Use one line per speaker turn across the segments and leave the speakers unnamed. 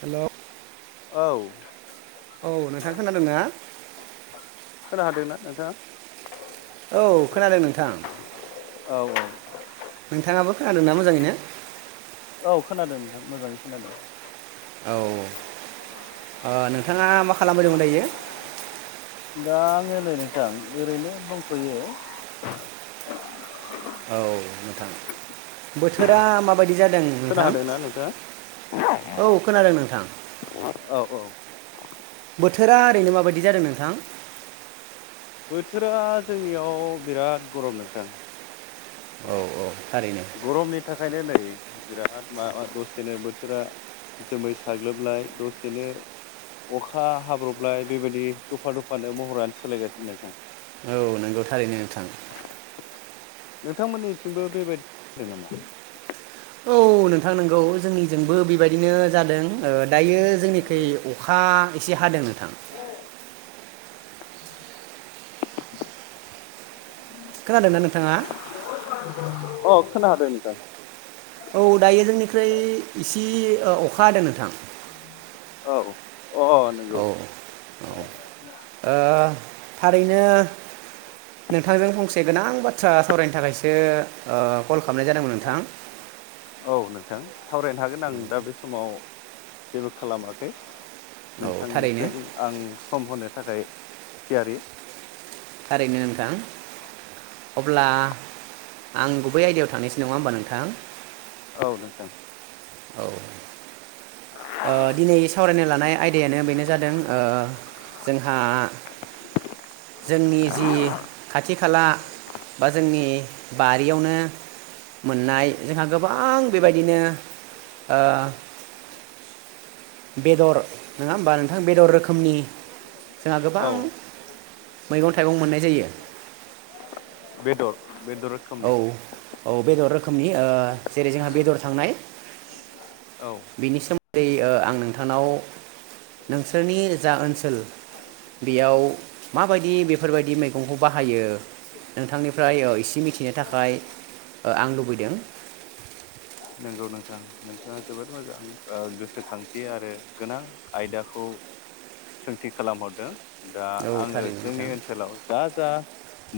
Hello.
औ।
खोनादोंना
खोनाहादोंना नोंथाङा?
औ खोनादों नोंथां।
औ
नोंथाङाबो खोनादों ना मोजाङैनो?
औ खोनादों नोंथां मोजाङै खोनादों।
औ औ, ओ नोंथाङा मा खालामबायदं दायो?
दा आङो नै नोंथां ओरैनो दंथयो।
औ नोंथां बोथोरा माबा बायदि जादों नोंथां?
खोनादोंना नोंथाङा
औ खोनादों नोंथां।
औ औ
बोथोरा ओरैनो माबायदि जादों नोंथां?
बोथोरा जोंनियाव बिराद गरम नोंथां।
औ औ था
गरमनि थाखायनो नै बिराद माबा दसेनो बोथोरा जोमै साग्लोबलाय दसेनो अखा हाब्रबलाय बेबायदि दफा दफानो महरानो सोलायगासिनो नोंथां।
औ नोंगौ थारैनो नोंथां।
नोंथांमोननिथिंबो बेबाय दि नामा?
औ नोंथां नोंगौ। जोंनिजोंबो बेबायदिनो जादों। ओ दायो जोंनिखै अखा एसे हादों नोंथां। खोनादोंना नोंथाङा?
अ खोनादों नोंथां।
औ दायो जोंनिख्रुय इसे ओ अखा हादों नोंथां।
औ। अ नोंगौ।
औ औ ओ थारैनो नोंथांजों फंसे गोनां बाथ्रा सावरायनो थाखायसो ओ कल लामनाय जादोंमोन नोंथां।
थां। सावरायनो हागोन आं दा बे समाव जेबो खालामाखै।
औ थारैनो
नोंथांजों आं सम होनो थाखाय थियारि।
थारैनो नोंथां। अब्ला आं गुबै आयदायाव थांनोसै नङा होमबा नोंथां?
औ नोंथां।
औ। ओ दिनै सावरायनो लानाय आयदायानो बेनो जादों ओ जोंहा जोंनि जि खाथि खाला बा जोंनि बारियावनो मोननाय जोंहा गोबां बेबायदिनो ओ बेदर नङा होमबा? नोंथां बेदर रोखोमनि जोंहा
औ
गोबां मैगं थाइगं मोननाय जायो।
बेदर बेदर
औ
रोखोमनि
औ बेदर रोखोमनि, ओ जेरै जोंहा बेदर थांनाय।
औ
बेनि सोमोन दै ओ आं नोंथांनाव नोंसोरनि जा ओन सोल बेयाव माबायदि बेफोरबायदि मैगंखौ बाहायो नोंथांनिफ्राय एसे मिथि नो थाखाय आं लुबैदों।
नंगौ नोंथां। नोंथाङा जोबोद मोजां ओ गोसोखांथि आरो गोनां आयदाखौ सोंथि खालामहरदों। दा
औ
आङो
थारैनो नोंथां
जोंनि ओनसोलाव जा जा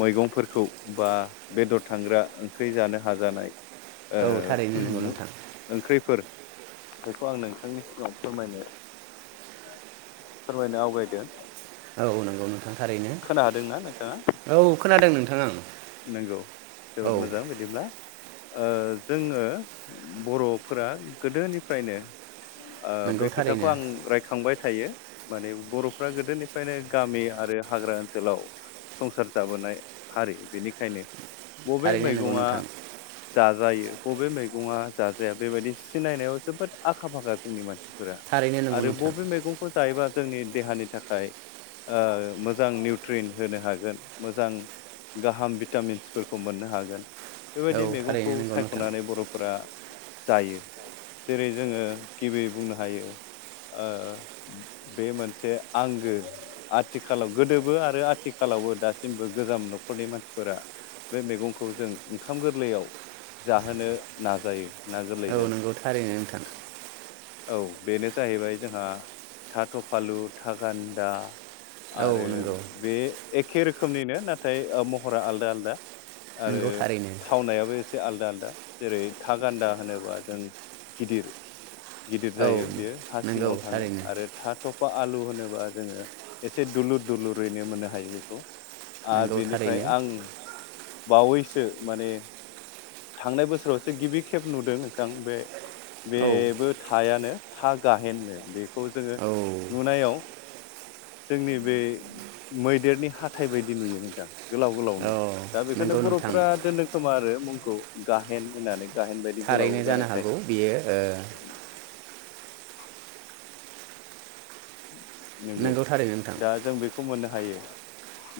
मैगंफोरखौ बा बेदर थांग्रा ओंख्रि जानो हाजानाय
औ
ओ
थारैनो नंगौ नोंथां
ओंख्रिफोर बेखौ आं नोंथांनि सिगाङाव फोरमायनो फोरमायनो आवगायदों।
औ नंगौ नों नों थारैनो
खोना हादोंना नोंथाङा
औ खोनादों नोंथां आं।
नंगौ
औ
जोबोद मोजां बिदिब्ला। ओ जोङो बर'फोरा गोदोनिफ्रायनो ओ बे
नंगौ
खोथाखौ
थारैनो
आं रायखांबाय थायो माने बर'फ्रा गोदोनिफ्रायनो गामि आरो हाग्रा ओनसोलाव संसार जाबोनाय हारि बिनि खायनो बबे
थारैनो नंगौ
मैगङा
नोंथां
जाजायो? बबे मैगङा जाजाया बेबायदि सिनायनायाव जोबोद आखा फाखा जोंनि मानसि फोर
थारैनो नंगौ
आरो
नोंथां
बबे मैगंखौ जायोबा जोंनि देहानि थाखाय ओ मोजां निउट्रिन होनो हागोन मोजां गाहाम भिटामिन्सफोरखौ मोननो हागोन।
औ
बेबायदि मैगंखौ
थारैनो नंगौ नोंथां
सायख'नानै बर'फोरा जायो जेरै जोङो गिबि बुंनो हायो ओ बे मोनसे आंगो आथिखालाव गोदोबो आरो आथिखालावबो दासिमबो गोजाम नखरनि मानसि फोर बे मैगंखौ जों ओंखाम गोरलैयाव जाहोनो नाजायो। ना गोरलैजों
औ नोंगौ थारैनो नोंथां।
औ बेनो जाहैबाय जोंहा थाथफालु थागान्दा।
औ
आरो
नंगौ
बे एख खे रोखोमनिनो नाथाय ओ म हरा आलदा आलदा आरो
नंगौ थारैनो
थावनायाबो एस आलदा आलदा जेरै था गान्दा होनोबा जों गिदिर गिदिर
औ
जायो बेयो हा
नंगौ
सिङाव थाङो
थारैनो
आरो था थफ बा आलु होनोबा जोङो एसे दुलुर दुलुरैनो मोननो हायो बेखौ आर
नंगौ
बेनि ओमफ्राय
थारैनो
आं बावैसो माने थांनाय बोसोरावसो गिबि खेब नुदों नोंथां बे
औ
बेबो थायानो था गाहेननो बे खौ जोङो
औ
नुनायाव जोंनि बे मैदेरनि हाथाइ बायदि नुयो नोंथां गोलाव
औ
गोलावनो दा बेखायनो
नंगौ नोंथां
बर'फ्रा दोनदों खोमा आरो मुं खौ‌ गाहेन होननानै गाहेन बायदि गोलाव
थारैनो जानो
जानायखाय
हागौ बियो ओ
नंगौ
थारैनो नोंथां
दा जों बेखौ मोननो हायो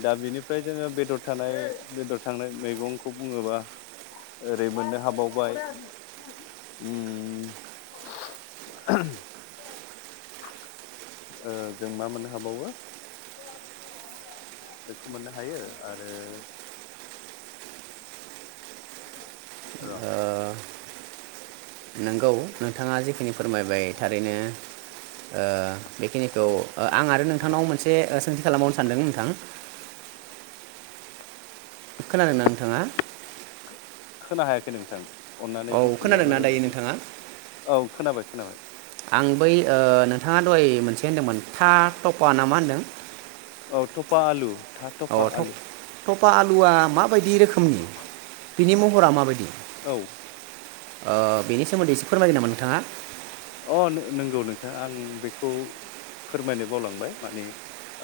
दा बिनिफ्राय जोङो बेदर थानाय बेदर थांनाय मैगंखौ बुङोबा ओरै मोननो हाबावबाय ओम ओह ओ जों मा मोननो हाबावो बेखौ मोननो हायो आरो र'
ओ नोंथाङा जिखिनि फोरमायबाय थारैनो ओ बेखिनिखौ आं आरो नोंथांनाव मोनसे सोंथि खालामबावनो सानदों नोंथां खोनादोंना नोंथाङा?
खोना हायाखै नोंथां
औ
अननानै बुंफिनबा
खोनादोंना
मोजां
दायो
जागौ।
नोंथाङा
औ खोनाबाय। खोनाबाय
आं बै ओ नोंथाङा दहाय मोनसे होनदोंमोन था टपा ना मा होनदों
औ थ'फा आलु था
अ
थफा
थप
आलु
थफा आलुआ माबायदि रोखोमनि बिनि महरा माबायदि
औ
ओ बेनि सोमोन्दै एसे फोरमायगोन नामा नोंथाङा
अ नंगौ नोंथा आं बेखौ फोरमायनो बावलांबाय माने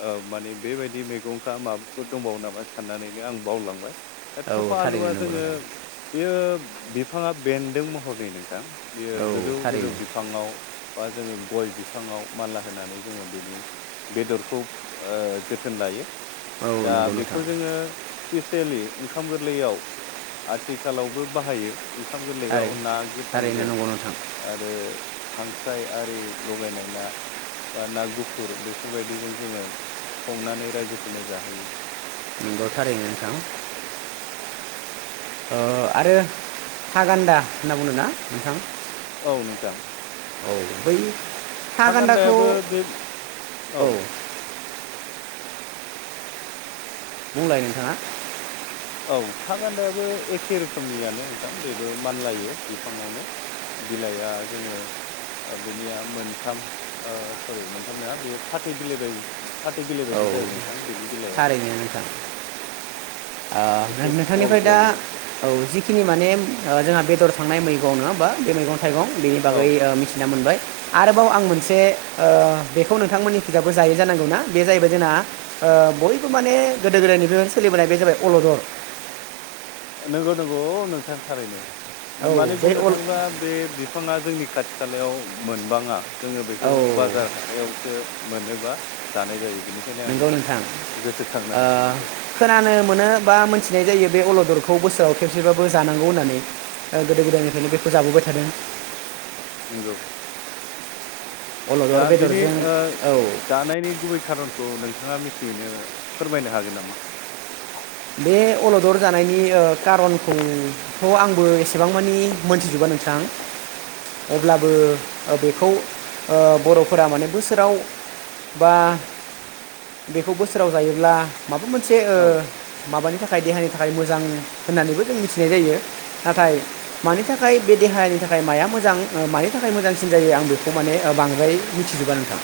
ओ माने बेबायदि मैगंआ माबाफोर दंबावो नामा साननानैनो आं बावलांबाय दा
औ
थफा
थारैनो
आलुआ
नंगौ
जोङो
नोंथां
बेयो बिफाङा बेन्दों महरनि नोंथां
औ थारैनो
याव बा जोङो गय बिफाङाव मानला होनानै जोङो बेनि बेदरखौ ओ जोथोन लायो
औ
दा
नंगौ नोंथां
बेखौ जोङो सिफिस सेलि ओंखाम गोरलैयाव आथिखालावबो बाहायो ओंखाम
थारै
गोरलैयाव ना
थारैनो
गोथांजों
नंगौ नोंथां
आरो खांख्राइ आरि लगायनाय ना बा ना गुफुर बेफोरबायदिजों जोङो संनानै रायजोफोरनो जाहोयो
नगौ थारैनो नोंथां ओ आरो था गान्दा होनना बुदों ना नोंथां
औ नोंथां
औ बै
था गान्दायाबो बे औ
बुंलाय नोंथाङा
औ था गान्दायाबो एखे रोखोमनियानो नोंथां बेबो मानलायो बिफाङावनो बिलाइआ जोङो बेनिया मोनथाम सरि मोनथाम नङा बे फाथै बिलाइ बाय फाथै बिलाइ
औ
बायदि जायो नोंथां बेनि बिलाइआ
थारैनो नोंथां ओ
एसे गल
नोंथांनिफ्राय दा
गलनो
औ जिखिनि माने जोंहा बे फोर थांनाय मैगं नंङा होनब्ला बे मैगं थाइगं बेनि
औ
बागै मिथिना मोनबाय आरोबाव आं मोनसे ओ बेखौनो नोंथांमोननि खोजायबो जायो जानांगौ ना? बे जाहैबाय जोंना ओ बयबो माने गोदो गोदायनिफ्राय सोलिबोनाय बे जाबाय अलदर
नोंगौ नंगौ अ नोंथां थारैनो
औ
माने
बे
बुंनो
अल
थाङोब्ला बे बिफाङा जोंनि खाथि खालायाव मोनबाङा जोङो बेखौ
औ
बाजार हाथायावसो मोनोबा जानाय जायो बेनिखायनो आं
नंगौ नोंथां
गोसोखांनो
ओ
हायाखै नोंगौ
खोनानो मोनो बा मोनथिनाय जायो बे अलदर खौ बोसोराव खेबसेबाबो जानांगौ होननानै गोदो गोदायनिफ्रायनो बेखौ जाबोबाय थादों
नोंगौ दा
अलदर
बिनि
बेदरजों
ओ
औ
जानायनि गुबै खारनखौ नोंथाङा मिथिनो फोरमायनो हागोन नामा?
बे अलदर जानायनि ओ खारनखौथ आंबो एसेबां मानि मोनथिजोबा नोंथां अब्लाबो बेखौ ओ बरफोरा माने बोसोराव बा बेखौ बोसोराव जायोब्ला माबा मोनसे ओ
औ
माबानि थाखाय देहानि थाखाय मोजां होननानैबो जों मिथिनाय जायो नाथाय मानि थाखाय बे देहानि थाखाय माया मोजां मानि थाखाय मोजांसिन जायो आं बेखौ माने बांद्राय मिथिजोबा नोंथां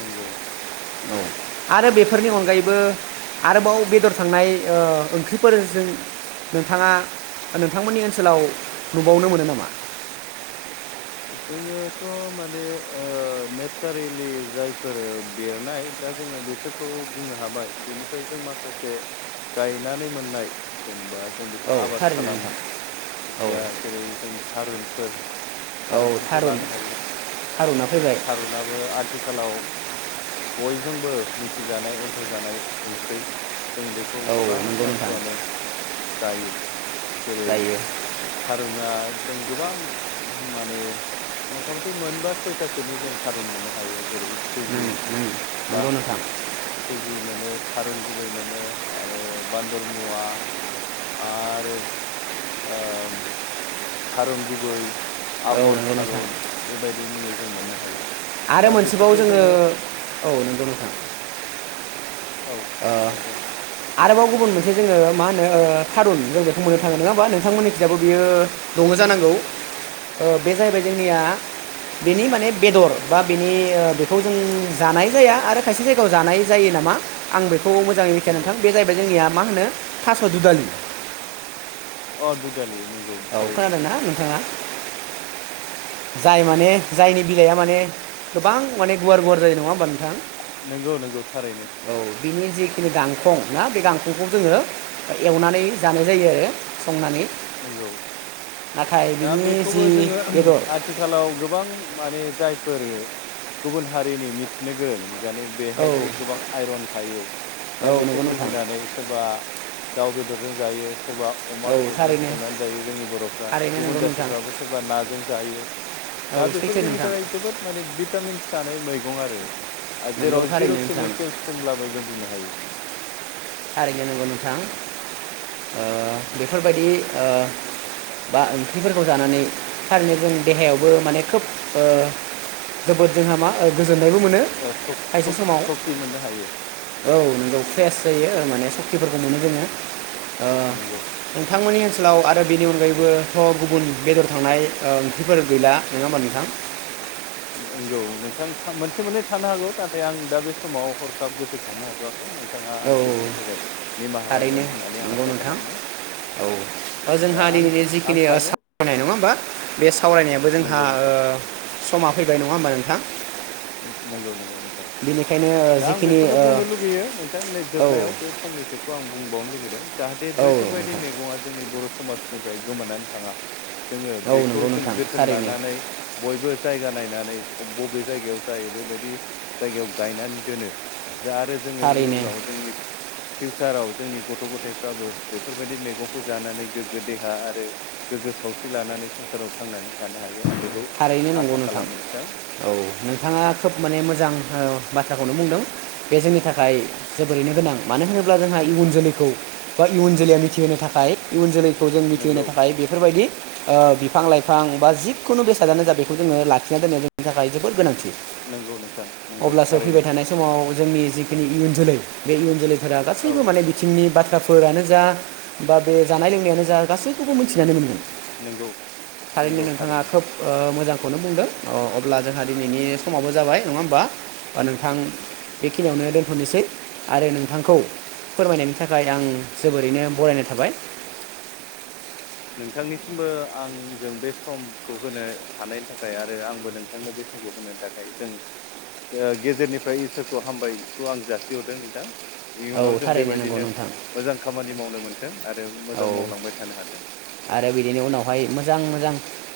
नंगौ
औ आरो बेफोरनि अनगायैबो आरोबाव बेदर थांनाय ओ ओंख्रिफोरजों नोंथाङा नोंथांमोननि ओनसोलाव नुबावनो मोनो नामा?
जोङोथ माने ओ नेचारेलि जायफोर बेरनाय दा जोङो बिसोरखौ बुंनो हाबाय बेनिफ्राय जों माखासे गायनानै मोननाय जेनेबा जों बेखौ
औ
आबाद
थारैनो
खालामो
नोंथां औ
जा जेरै जों थारुन फोर
औ
थारुनफोरखौ
थारुन
लानो हायो
थारुना फैबाय
थारुनाबो आथिखालाव बयजोंबो मिथिजानाय अनसायजानाय ओंख्रै जों बेखौ
औ
गोबां
नंगौ नोंथां
मानसियानो जायो। जेरै
जायो
थारुना जों गोबां माने मथा मथि मोनबा सयथासोनि जों थारुन मोननो हायो। जेरै सुजि
नंगौ
बास
नोंथां
सुजि मोनो। थारुन गुबै मोनो आरो बान्दर मुवा आरो ओ थारुन गुबै
औ
आबर
नंगौ नोंथां
थारुन बेबायदि मुङै जों मोननो हायो।
आरो
दा
मोनसेबाव
बेसोरखौ
जोङो औ नोंगौ नोंथां
औ
ओ
नोंथां बुं
आरोबाव गुबुन मोनसे जोङो मा होनो ओ थारुन जों बेखौ मोननो थाङो नोङा होमबा नोंथांमोननि थिंजाबो बियो दङ जानांगौ ओ बे जाहैबाय जोंनिया बेनि माने बेदर बा बिनि ओ बेखौ जों जानाय जाया आरो खायसे जायगायाव जानाय जायो नामा? आं बेखौ मोजाङै मिथिाय
नंगौ
नोंथां बे जाहैबाय जोंनिया मा होनो थास' दुदालि
अ दुदालि नंगौ
औ
थारैनो
खोनादों ना नोंथाङा? जाय माने जायनि बिलाइआ माने गोबां माने गुवार गुवार जायो नङा होमबा नोंथां
नंगौ नंगौ थारैनो
औ बिनि जिखिनि गांखं ना बे गांखंखौ जोङो एवनानै जानाय जायो आरो संनानै
नंगौ
नाथाय बिनि जि बेदर
थिखालाव गोबां माने जायफोर गुबुन हारिनि मिथिनो गोरों दानि
औ
बेहायदि गोबां आइरन थायो।
औ
दा बेखौ
नंगौ नोंथां
बुजिनानै सोरबा दाउ बेदरजों जायो सोरबा अमा
औ
बेदरजों
थारैनो
संनानै जायो जोंनि बर'फ्रा
थारैनो
गुबुन
नंगौ नोंथां
जाथिफ्राबो सोरबा नाजों जायो
औ
दा बेफोर
सैथो
जोंनि
नोंथां
थाखाय जोबोद माने भिटामिन्स थानाय मैगं आरो ओ
नंगौ
जेराव जिर'
थारैनो नोंथां
केमिकेल्स होनब्लाबो जों बुंनो हायो।
थारैनो नंगौ नोंथां ओ बेफोरबायदि ओ बा ओंख्रिफोरखौ जानानै थारैनो जों देहायावबो माने खोब ओ जोबोद जोंहा मा ओ गो गोजोननायबो मोनो खायसे समाव,
सक्ति मोननो हायो
औ नोंगौ फ्रेस जायो माने सक्तिफोरखौ मोनो जोङो। ओ
नंगौ
नोंथांमोननि ओनस लाव आरो बेनि अनगायैबोथ' गुबुन बेदर थांनाय ओ ओंख्रिफोर गैला नोङा होमबा नोंथां
नोंगौ नोंथां था मोनसे मोननै थानो हागौ नाथाय आं दा बे समाव हरखाब गोसोखांनो हाथ'वाखै। नोंथाङा
औ
आंखौ बेनि थाखाय निमाहा
थारैनो
होगोन होननानै आं
नंगौ
आसा
नोंथां।
खालामो
औ
दा
जोंहा
आं
दिनैनि
आं
जिखिनि
सानो
सावरायनाय नङा होमबा? बे सावरायनायाबो जोंहा
नंगौ
ओ समा फैबाय नङा होमबा नो
नोंगौ नोंगौ नोंथां।
बेनिखायनो ओ
दा आं
जिखिनि
बेखौनो बुंनो
ओ
लुगैयो नोंथां नै जोबनायाव बे
औ
फंनैसोखौ आं बुंबाव नो लुगैदों जाहाथे
औ
बैफोरबायदि
नोंथां
मैगङा जोंनि बर' समाजनिफ्राय गोमानानै थाङा। जोङो
औ
बेखौ
नंगौ
जों
नोंथां
जोथोन
थारैनो
लानानै बयबो जायगा नायना। अ बबे जायगायाव जायो बेबायदि जायगायाव गायनानै दोनो। जा आरो जोङो
थारैनो
इयुनाव जोंनि फिउचाराव जोंनि गथ गथायफ्राबो बेफोरबायदि मैगंखौ जानानै गोग्गो देहा आरो गोग्गो सावस्रि लानानै संसाराव थांनानै थानो हायो। दे आं बेखौ
थारैनो नंगौ
आसा खालामो नोंथां।
औ नोंथाङा खोब माने मोजां औ बाथ्राखौनो बुंदों, बे जोंनि थाखाय जोबोरैनो गोनां मानो होनोब्ला? अब्ला जोंहा इयुन जोलैखौ बा इयुन जोलैया मिथिहोनो थाखाय इयुन जोलैखौ जों मिथिहोनो
नंगौ
थाखाय बेफोरबायदि ओ बिफां लाइफां बा जिखुनु बेस खियानो जा बेखौ जोङो लाखिना दोननो जोंनि थाखाय जोबोद गोनां।
नंगौ नोंथां नंगौ
अब्लासो फैबाय
थारैनो
थानाय समाव जोंनि जि जोंनि इयुन जोलै बे इयुन जोलै फोरा
औ
गासैबो माने बिथिंनि बाथ बाथ्राफोरानो जा, बा बे जानाय लोंनायानो जा गासैखौबो थबो मिथिनानै मोनगोन
नंगौ
थारैनो नोंथाङा खोब ओ मोजांखौनो बुंदों, अब्ला जोंहा दिनैनि समाबो जाबाय नङा होमबा? नोंथां बेखिनियावनो दोनथनोसै आरो नोंथांखौ फोरमायनायनि थाखाय आं जोबोरैनो बरायनाय थाबाय।
नोंथांनिसिमबो आंजों बे समखौ होनो हानायनि थाखाय आरो आंबो नोंथांनो बे समखौ होनायनि थाखाय जों गेजेरनिफ्राय इसोरखौ हामबायखौ आं जासिहरदों नोंथां।
औ
इयुनाव जों
थारैनो नंगौ
बेबायदिनो
नोंथां
मोजां खामानि मावनो मोनथों आरो
औ
मोजां मावलांबाय थानो हाथों।
आरो बिदिनो उनावहाय मोजां मोजां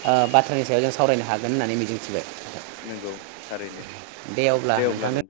ओ बाथ्रानि सायाव जों सावरायनो हागोन होननानै मिजिंथिबाय।
नोंगौ, थारैनो दे अब्ला नों।